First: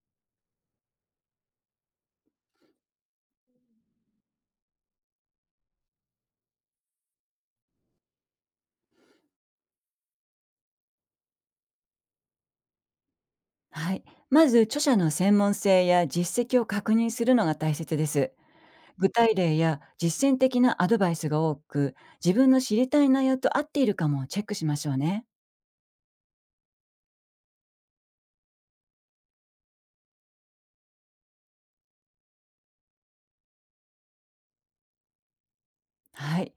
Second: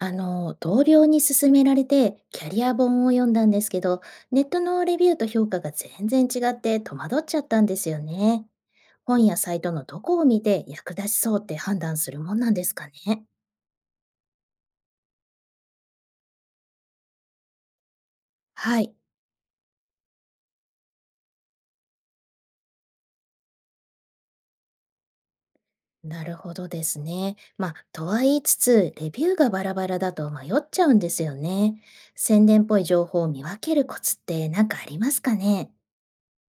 同僚に勧められてキャリア本を読んだんですけど、ネットのレビューと評価が全然違って戸惑っちゃったんですよね。本やサイトのどこを見て役立ちそうって判断するもんなんですかね。はい。まず、著者の専門性や実績を確認するのが大切です。はい。具体例や実践的なアドバイスが多く、自分の知りたい内容と合っているかもチェックしましょうね。なるほどですね。まあ、とは言いつつ、レビューがバラバラだと迷っちゃうんですよね。宣伝っぽい情報を見分けるコツって何かありますかね？はい。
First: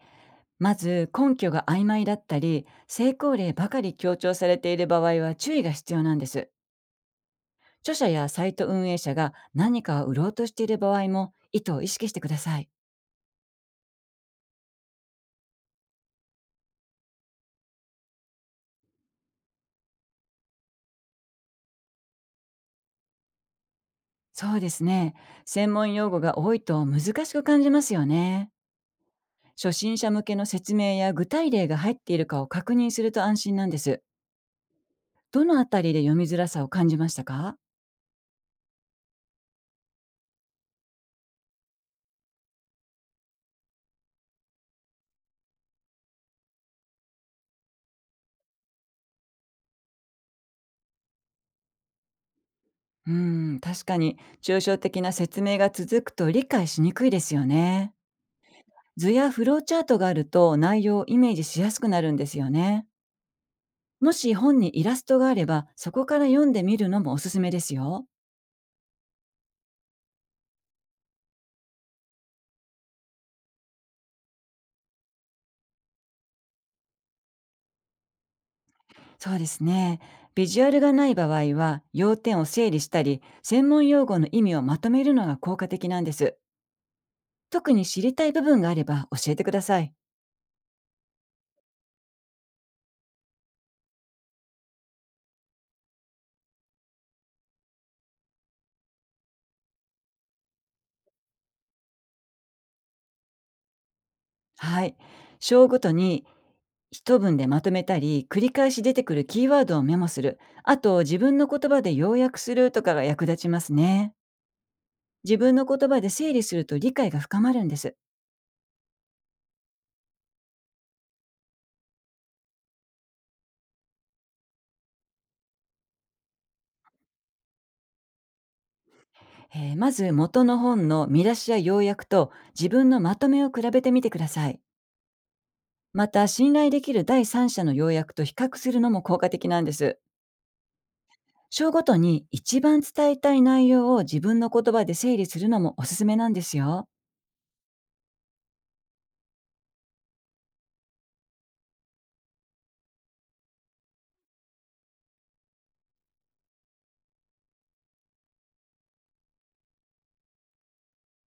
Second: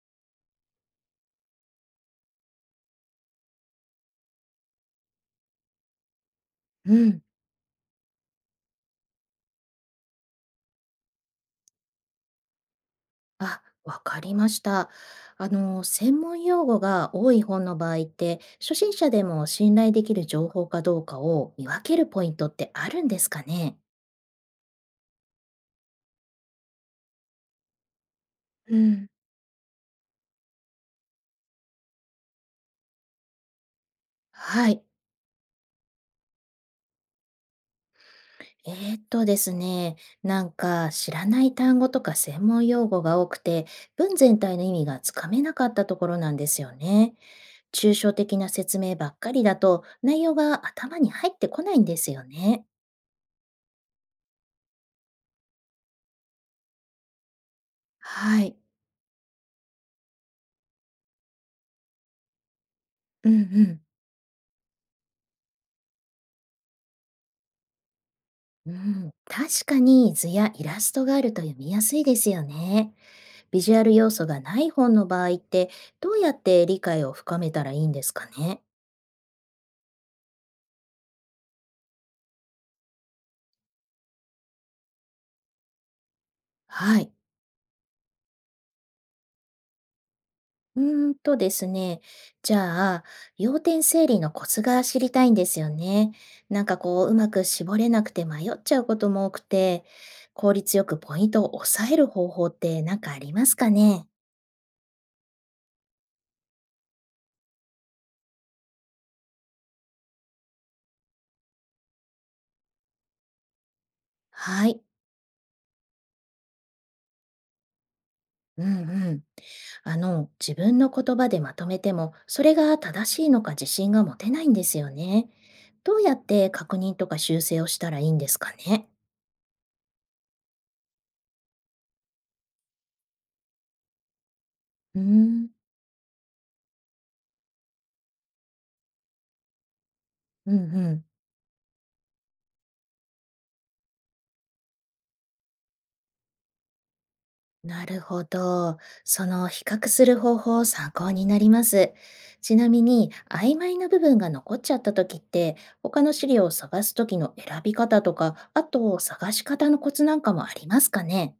まず、根拠が曖昧だったり、成功例ばかり強調されている場合は注意が必要なんです。うん。著者やサイト運営者が何かを売ろうとしている場合も、意図を意識してください。あ、わかりました。専門用語が多い本の場合って、初心者でも信頼できる情報かどうかを見分けるポイントってあるんですかね？そうですね。専門用語が多いと難しく感じますよね。うん、初心者向けの説明や具体例が入っているかを確認すると安心なんです。はい。どのあたりで読みづらさを感じましたか？ですね、なんか知らない単語とか専門用語が多くて、文全体の意味がつかめなかったところなんですよね。抽象的な説明ばっかりだと、内容が頭に入ってこないんですよね。うーん、確かに抽象的な説明が続くと理解しにくいですよね。はい、図やフローチャートがあると内容をイメージしやすくなるんですよね。うんうん。もし本にイラストがあればそこから読んでみるのもおすすめですよ。うん、確かに図やイラストがあると読みやすいですよね。ビジュアル要素がない本の場合ってどうやって理解を深めたらいいんですかね？そうですね。ビジュアルがない場合は、要点を整理したり専門用語の意味をまとめるのが効果的なんです。はい。特に知りたい部分があれば教えてください。うーんとですね。じゃあ、要点整理のコツが知りたいんですよね。なんかこう、うまく絞れなくて迷っちゃうことも多くて、効率よくポイントを抑える方法って何かありますかね？はい。章ごとに一文でまとめたり、繰り返し出てくるキーワードをメモする、あと自分の言葉で要約するとかが役立ちますね。はい。自分の言葉で整理すると理解が深まるんです。うんうん。自分の言葉でまとめても、それが正しいのか自信が持てないんですよね。どうやって確認とか修正をしたらいいんですかね。まず、元の本の見出しや要約と自分のまとめを比べてみてください。うーんまた、信頼できる第三者の要約と比較するのも効果的なんです。うんうん。章ごとに一番伝えたい内容を自分の言葉で整理するのもおすすめなんですよ。なるほど。その比較する方法参考になります。ちなみに、曖昧な部分が残っちゃった時って、他の資料を探す時の選び方とか、あと探し方のコツなんかもありますかね。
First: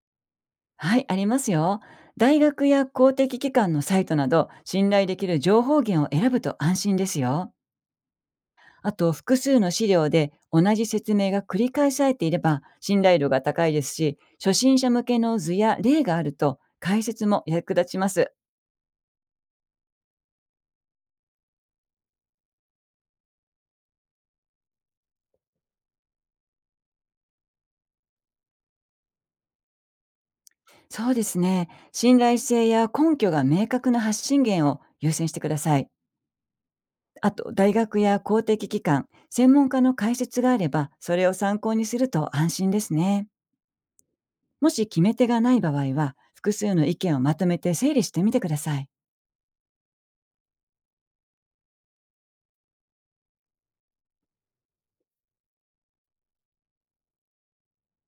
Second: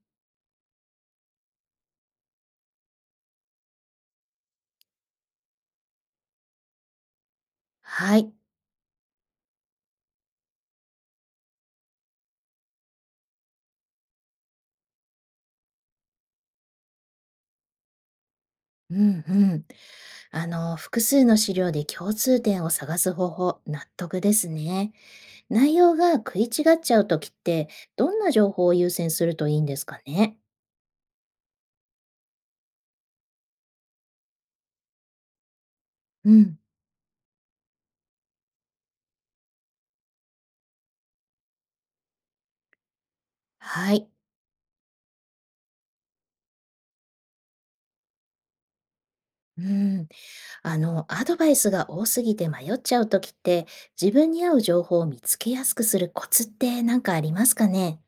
はい、ありますよ。大学や公的機関のサイトなど、信頼できる情報源を選ぶと安心ですよ。はい。あと、複数の資料で同じ説明が繰り返されていれば信頼度が高いですし、初心者向けの図や例があると解説も役立ちます。うんうん。複数の資料で共通点を探す方法、納得ですね。内容が食い違っちゃうときって、どんな情報を優先するといいんですかね？そうですね。信頼性や根拠が明確な発信源を優先してください。うん。あと、大学や公的機関、専門家の解説があれば、それを参考にすると安心ですね。はい。もし決め手がない場合は、複数の意見をまとめて整理してみてください。うん。アドバイスが多すぎて迷っちゃうときって、自分に合う情報を見つけやすくするコツって何かありますかね？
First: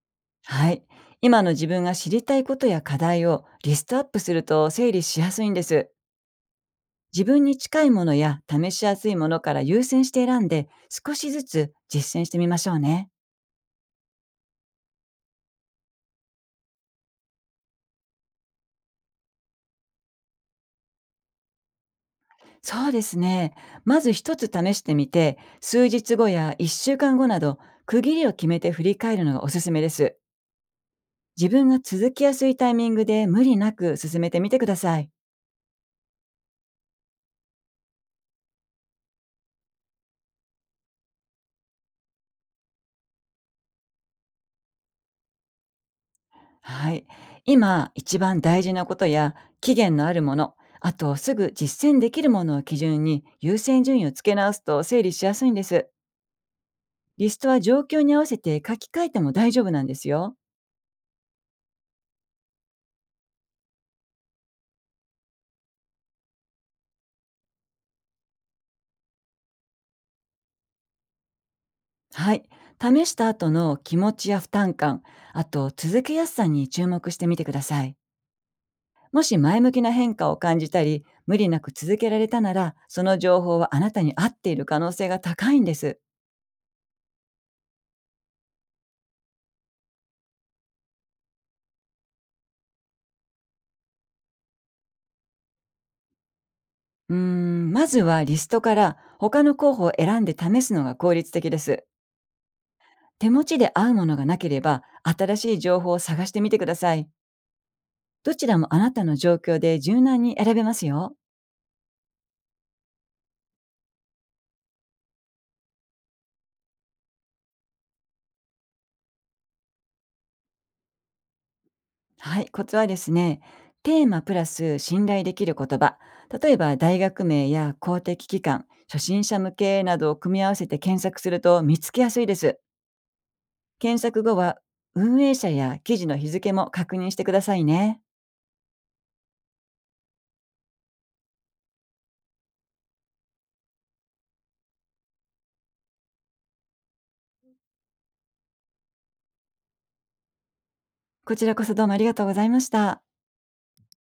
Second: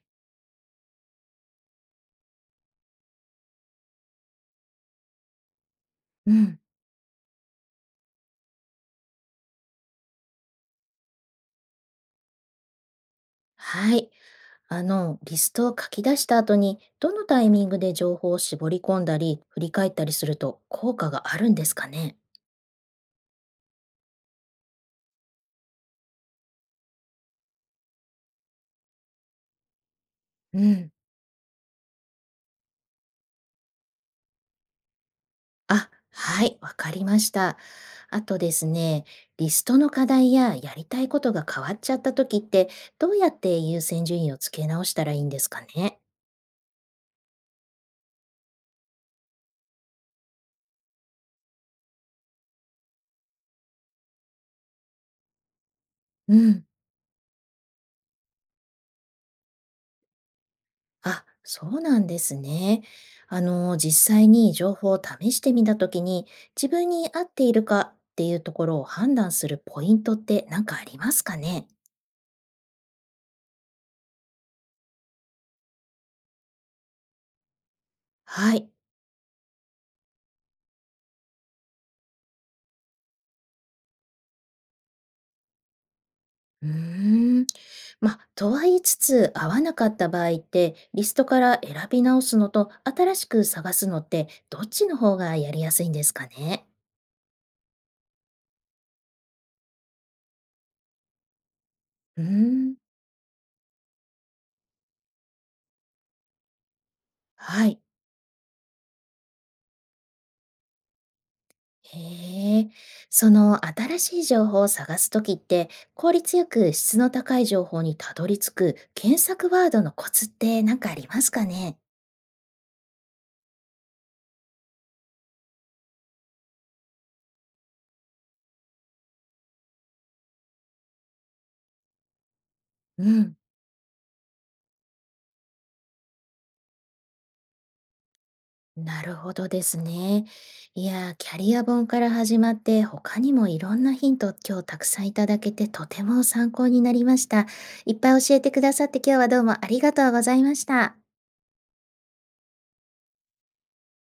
はい。今の自分が知りたいことや課題をリストアップすると整理しやすいんです。うん。自分に近いものや試しやすいものから優先して選んで、少しずつ実践してみましょうね。はい。リストを書き出した後に、どのタイミングで情報を絞り込んだり、振り返ったりすると効果があるんですかね？そうですね。まず一つ試してみて、数日後や1週間後など、区切りを決めて振り返るのがおすすめです。うん、自分が続きやすいタイミングで無理なく進めてみてください。あ、はい、わかりました。あとですね、リストの課題ややりたいことが変わっちゃった時って、どうやって優先順位をつけ直したらいいんですかね？はい。今、一番大事なことや、期限のあるもの、あとすぐ実践できるものを基準に優先順位をつけ直すと整理しやすいんです。うん。リストは状況に合わせて書き換えても大丈夫なんですよ。あ、そうなんですね。実際に情報を試してみたときに、自分に合っているかっていうところを判断するポイントって何かありますかね？はい。試した後の気持ちや負担感、あと続けやすさに注目してみてください。はい。もし前向きな変化を感じたり、無理なく続けられたなら、その情報はあなたに合っている可能性が高いんです。うーん。まあ、とは言いつつ、合わなかった場合って、リストから選び直すのと、新しく探すのって、どっちの方がやりやすいんですかね？うーん、まずはリストから他の候補を選んで試すのが効率的です。うーん。手持ちで合うものがなければ、新しい情報を探してみてください。はい。どちらもあなたの状況で柔軟に選べますよ。へえ、その新しい情報を探すときって、効率よく質の高い情報にたどり着く検索ワードのコツって何かありますかね？はい、コツはですね、テーマプラス信頼できる言葉、例えば大学名や公的機関、初心者向けなどを組み合わせて検索すると見つけやすいです。うん、検索後は、運営者や記事の日付も確認してくださいね。なるほどですね。いやー、キャリア本から始まって、他にもいろんなヒント今日たくさんいただけてとても参考になりました。いっぱい教えてくださって今日はどうもありがとうございました。こちらこそ、どうもありがとうございました。